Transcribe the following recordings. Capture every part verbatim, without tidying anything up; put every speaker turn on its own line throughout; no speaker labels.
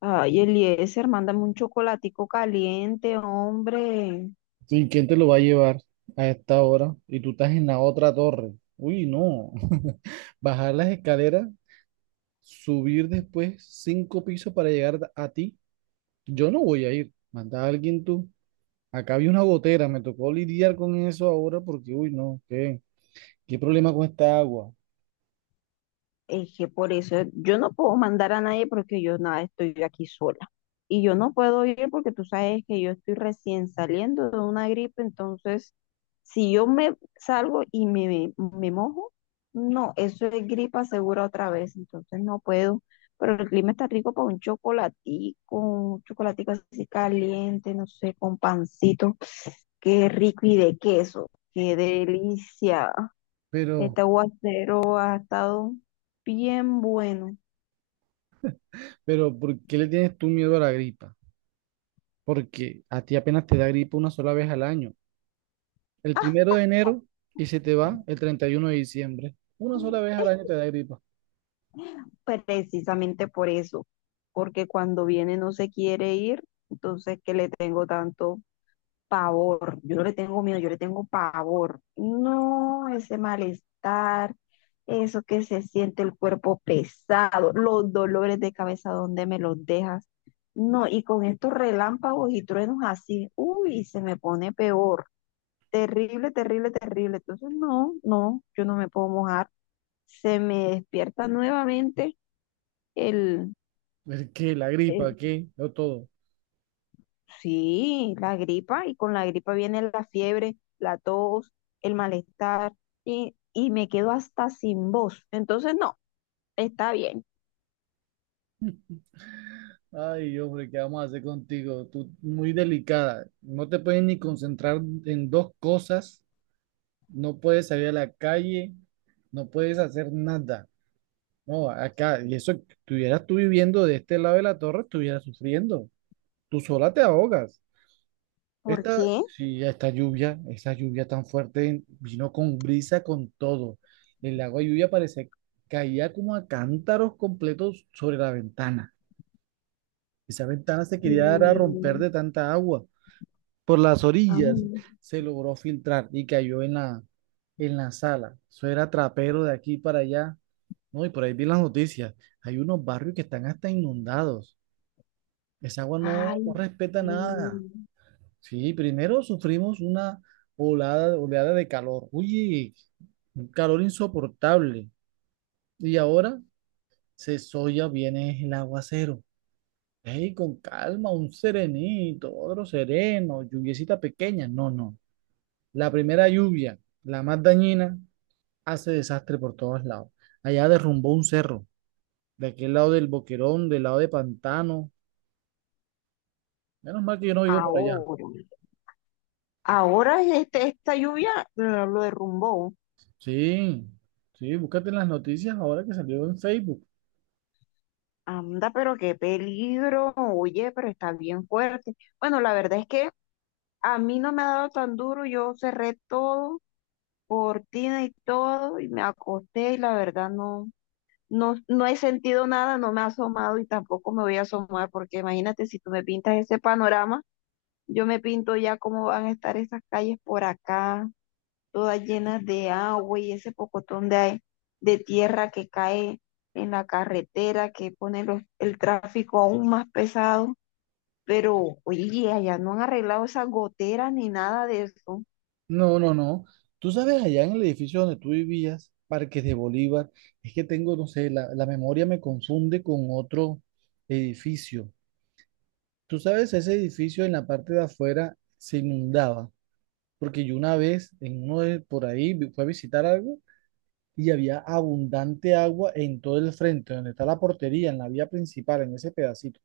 Ay, Eliezer, mándame un chocolatico caliente, hombre.
Sí, ¿quién te lo va a llevar a esta hora? Y tú estás en la otra torre. Uy, no. Bajar las escaleras, subir después cinco pisos para llegar a ti. Yo no voy a ir. Manda a alguien tú. Acá había una gotera. Me tocó lidiar con eso ahora porque, uy, no, ¿qué? ¿Qué problema con esta agua?
Es que por eso yo no puedo mandar a nadie porque yo nada, estoy aquí sola. Y yo no puedo ir porque tú sabes que yo estoy recién saliendo de una gripe, entonces si yo me salgo y me, me mojo, no, eso es gripa segura otra vez, entonces no puedo. Pero el clima está rico para un chocolatico, un chocolatico así caliente, no sé, con pancito. Qué rico y de queso. Qué delicia.
Pero,
Este aguacero ha estado bien bueno.
pero, ¿por qué le tienes tú miedo a la gripa? Porque a ti apenas te da gripa una sola vez al año. El primero de enero y se te va el treinta y uno de diciembre. Una sola vez al año te da gripa.
Precisamente por eso. Porque cuando viene no se quiere ir. Entonces, ¿que le tengo tanto? Pavor. Yo no le tengo miedo, yo le tengo pavor. No, ese malestar, eso que se siente el cuerpo pesado, los dolores de cabeza, ¿dónde me los dejas? No, y con estos relámpagos y truenos así, uy, se me pone peor. Terrible, terrible, terrible. Entonces, no, no, yo no me puedo mojar. Se me despierta nuevamente el...
¿El qué? ¿La gripa? ¿Qué? No todo.
Sí, la gripa, y con la gripa viene la fiebre, la tos, el malestar, y, y me quedo hasta sin voz. Entonces, no, está bien.
Ay, hombre, ¿qué vamos a hacer contigo? Tú muy delicada. No te puedes ni concentrar en dos cosas. No puedes salir a la calle. No puedes hacer nada. No, acá. Y eso, si estuvieras tú viviendo de este lado de la torre, estuvieras sufriendo. Tú sola te ahogas.
¿Por
Esta,
qué?
sí, esta lluvia, esa lluvia tan fuerte, vino con brisa, con todo. El agua de lluvia parece caía como a cántaros completos sobre la ventana. Esa ventana se quería dar a romper
Mm.
de tanta agua. Por las orillas
Ay,
se logró filtrar y cayó en la, en la sala. Eso era trapero de aquí para allá. No, y por ahí vi las noticias. Hay unos barrios que están hasta inundados. Esa agua no,
ay,
no respeta nada.
mm,
Sí, primero sufrimos una oleada oleada de calor. Uy, un calor insoportable. Y ahora se soya viene el aguacero. Ey, con calma, un serenito, otro sereno, lluviecita pequeña. No, no. La primera lluvia, la más dañina, hace desastre por todos lados. Allá derrumbó un cerro, de aquel lado del Boquerón, del lado de Pantano. Menos mal que yo no vivo por allá.
ahora. Ahora este, esta lluvia lo, lo derrumbó.
Sí, sí, búscate en las noticias ahora que salió en Facebook.
Anda, pero qué peligro. Oye, pero está bien fuerte. Bueno, la verdad es que a mí no me ha dado tan duro. Yo cerré todo, cortina y todo, y me acosté y la verdad no, no, no he sentido nada, no me ha asomado y tampoco me voy a asomar, porque imagínate si tú me pintas ese panorama, yo me pinto ya cómo van a estar esas calles por acá, todas llenas de agua y ese pocotón de, ae- de tierra que cae en la carretera, que pone los- el tráfico aún más pesado. Pero, oye, allá no han arreglado esas goteras ni nada de eso.
No, no, no. Tú sabes, allá en el edificio donde tú vivías, Parques de Bolívar, es que tengo, no sé, la, la memoria me confunde con otro edificio. Tú sabes, ese edificio en la parte de afuera se inundaba, porque yo una vez en uno de por ahí vi- fui a visitar algo y había abundante agua en todo el frente, donde está la portería, en la vía principal, en ese pedacito.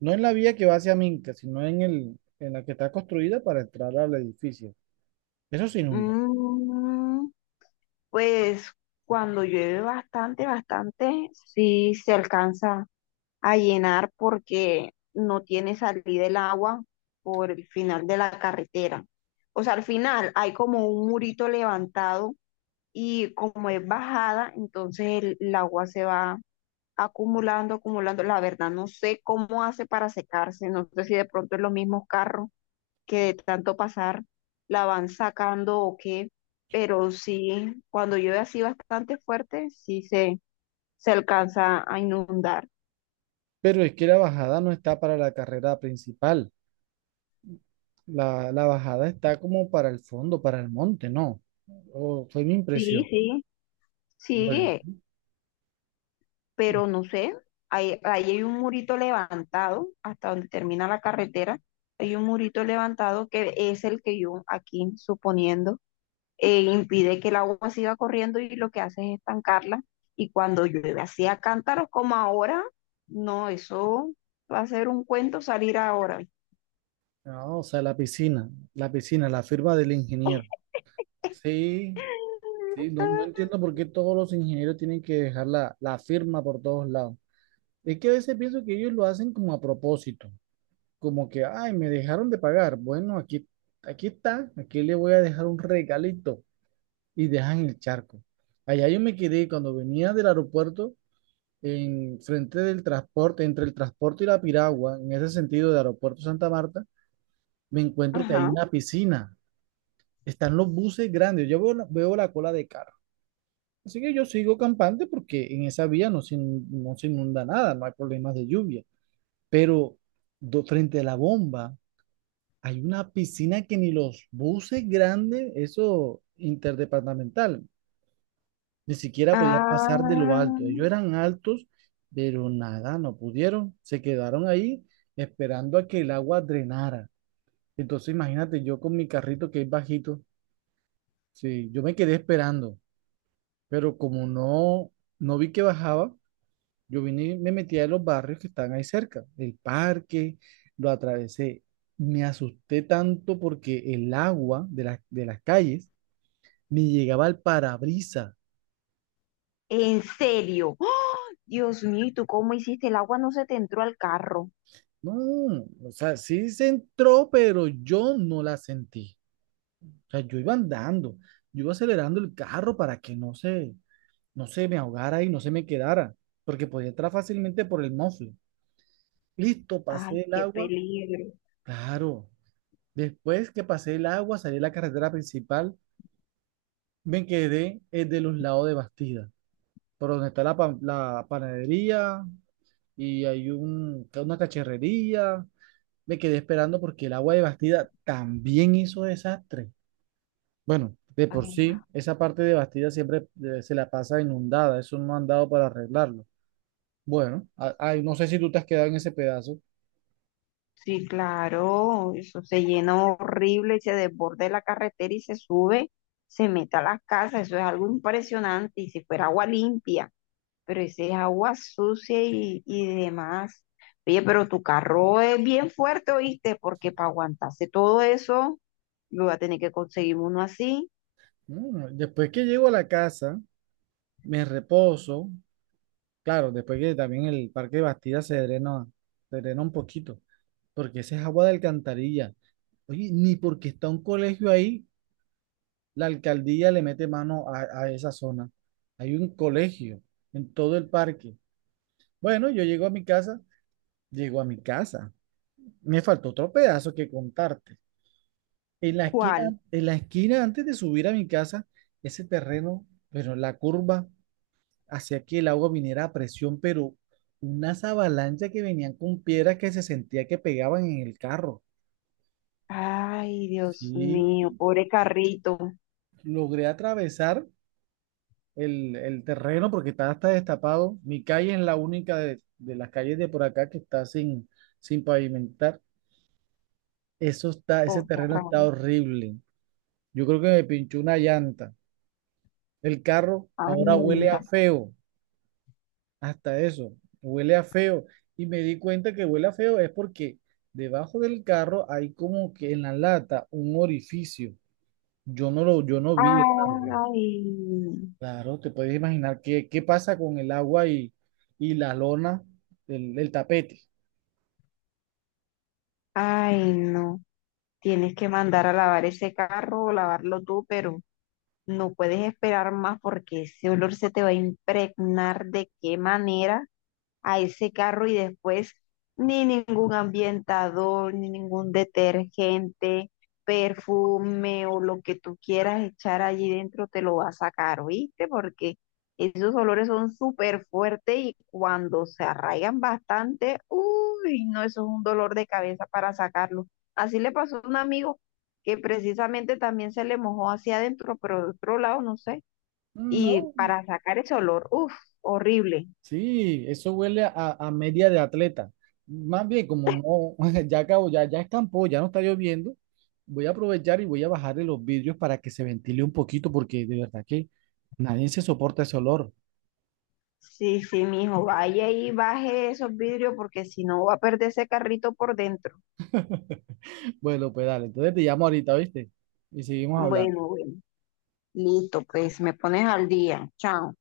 No en la vía que va hacia Minca, sino en el, en la que está construida para entrar al edificio. Eso se inunda.
Mm. Pues cuando llueve bastante, bastante, sí se alcanza a llenar porque no tiene salida el agua por el final de la carretera. O sea, al final hay como un murito levantado y como es bajada, entonces el, el agua se va acumulando, acumulando. La verdad, no sé cómo hace para secarse, no sé si de pronto es los mismos carros que de tanto pasar la van sacando o qué, pero sí, cuando llueve así bastante fuerte, sí se, se alcanza a inundar.
Pero es que la bajada no está para la carrera principal. La, la bajada está como para el fondo, para el monte, ¿no? O fue mi
Sí,
impresión.
sí,
Bueno,
sí, pero no sé, ahí, ahí hay un murito levantado hasta donde termina la carretera, hay un murito levantado que es el que yo aquí suponiendo eh, impide que el agua siga corriendo y lo que hace es estancarla. Y cuando llueve así a cántaros como ahora, no, eso va a ser un cuento salir ahora.
no, o sea, la piscina, la piscina, la firma del ingeniero. Sí, sí, no, no entiendo por qué todos los ingenieros tienen que dejar la, la firma por todos lados. Es que a veces pienso que ellos lo hacen como a propósito, como que, ay, me dejaron de pagar. Bueno, aquí, aquí está, aquí le voy a dejar un regalito y dejan el charco. Allá yo me quedé cuando venía del aeropuerto, en frente del transporte, entre el transporte y la piragua, en ese sentido de Aeropuerto Santa Marta, me encuentro que hay
Ajá.
una piscina. Están los buses grandes. Yo veo, la- veo la cola de carro. Así que yo sigo campante porque en esa vía no se, in- no se inunda nada, no hay problemas de lluvia. Pero do- frente a la bomba hay una piscina que ni los buses grandes, eso interdepartamental, ni siquiera podían pasar de lo
Ah,
alto. Ellos eran altos, pero nada, no pudieron. Se quedaron ahí esperando a que el agua drenara. Entonces imagínate yo con mi carrito que es bajito, sí, yo me quedé esperando, pero como no, no vi que bajaba, yo vine y me metí a los barrios que están ahí cerca, el parque, lo atravesé. Me asusté tanto porque el agua de, las de las calles me llegaba al parabrisas.
en serio. ¡Ah! Dios mío, ¿y tú cómo hiciste? El agua no se te entró al carro.
No, o sea, sí se entró, pero yo no la sentí. O sea, yo iba andando, yo iba acelerando el carro para que no se, no se me ahogara y no se me quedara, porque podía entrar fácilmente por el mofle. Listo,
Ay,
pasé el
qué
agua.
peligro.
Claro, después que pasé el agua, salí a la carretera principal, me quedé eh, de los lados de Bastida, por donde está la, pa- la panadería y hay un, una cacharrería. Me quedé esperando porque el agua de Bastida también hizo desastre. Bueno, de por
Ah.
sí, esa parte de Bastida siempre eh, se la pasa inundada, eso no han dado para arreglarlo. Bueno, a- ay, no sé si tú te has quedado en ese pedazo.
Sí, claro, eso se llena horrible y se desborde la carretera y se sube, se mete a las casas, eso es algo impresionante y si fuera agua limpia, pero ese es agua sucia y, y demás. Oye, pero tu carro es bien fuerte, ¿oíste? Porque para aguantarse todo eso, yo voy a tener que conseguir uno así.
Mm, después que llego a la casa, me reposo. Claro, después que también el parque de Bastida se drena, se drena un poquito, porque esa es agua de alcantarilla. Oye, ni porque está un colegio ahí, la alcaldía le mete mano a, a esa zona. Hay un colegio en todo el parque. Bueno, yo llego a mi casa, llego a mi casa. Me faltó otro pedazo que contarte. En la esquina,
¿Cuál?
en la esquina antes de subir a mi casa, ese terreno, pero la curva hacía que el agua viniera a presión, pero unas avalanchas que venían con piedras que se sentía que pegaban en el carro.
Ay, Dios
Sí,
mío, pobre carrito,
logré atravesar el, el terreno porque está hasta destapado. Mi calle es la única de, de las calles de por acá que está sin, sin pavimentar. Eso está, ese
pobre
terreno
carro.
está horrible. Yo creo que me pinchó una llanta. El carro ahora huele
Anda.
a feo. Hasta eso, huele a feo. Y me di cuenta que huele a feo es porque debajo del carro hay como que en la lata un orificio. Yo no lo, yo no vi el agua.
Ay.
Claro, te puedes imaginar qué, qué pasa con el agua y, y la lona, el, el tapete.
Ay, no. Tienes que mandar a lavar ese carro o lavarlo tú, pero no puedes esperar más porque ese olor se te va a impregnar de qué manera a ese carro y después ni ningún ambientador, ni ningún detergente, perfume o lo que tú quieras echar allí dentro te lo va a sacar, ¿viste? Porque esos olores son súper fuertes y cuando se arraigan bastante, uy, no, eso es un dolor de cabeza para sacarlo. Así le pasó a un amigo que precisamente también se le mojó hacia adentro, pero de otro lado, no sé.
Mm,
Y
no,
para sacar ese olor, uff, horrible.
sí, eso huele a, a media de atleta. Más bien, como no, ya acabo, ya, ya escampó, ya no está lloviendo, voy a aprovechar y voy a bajarle los vidrios para que se ventile un poquito, porque de verdad que nadie se soporta ese olor.
Sí, sí, mijo, vaya y baje esos vidrios porque si no va a perder ese carrito por dentro.
Bueno, pues dale, entonces te llamo ahorita, ¿viste? Y seguimos hablando.
Bueno, bueno, listo, pues me pones al día. Chao.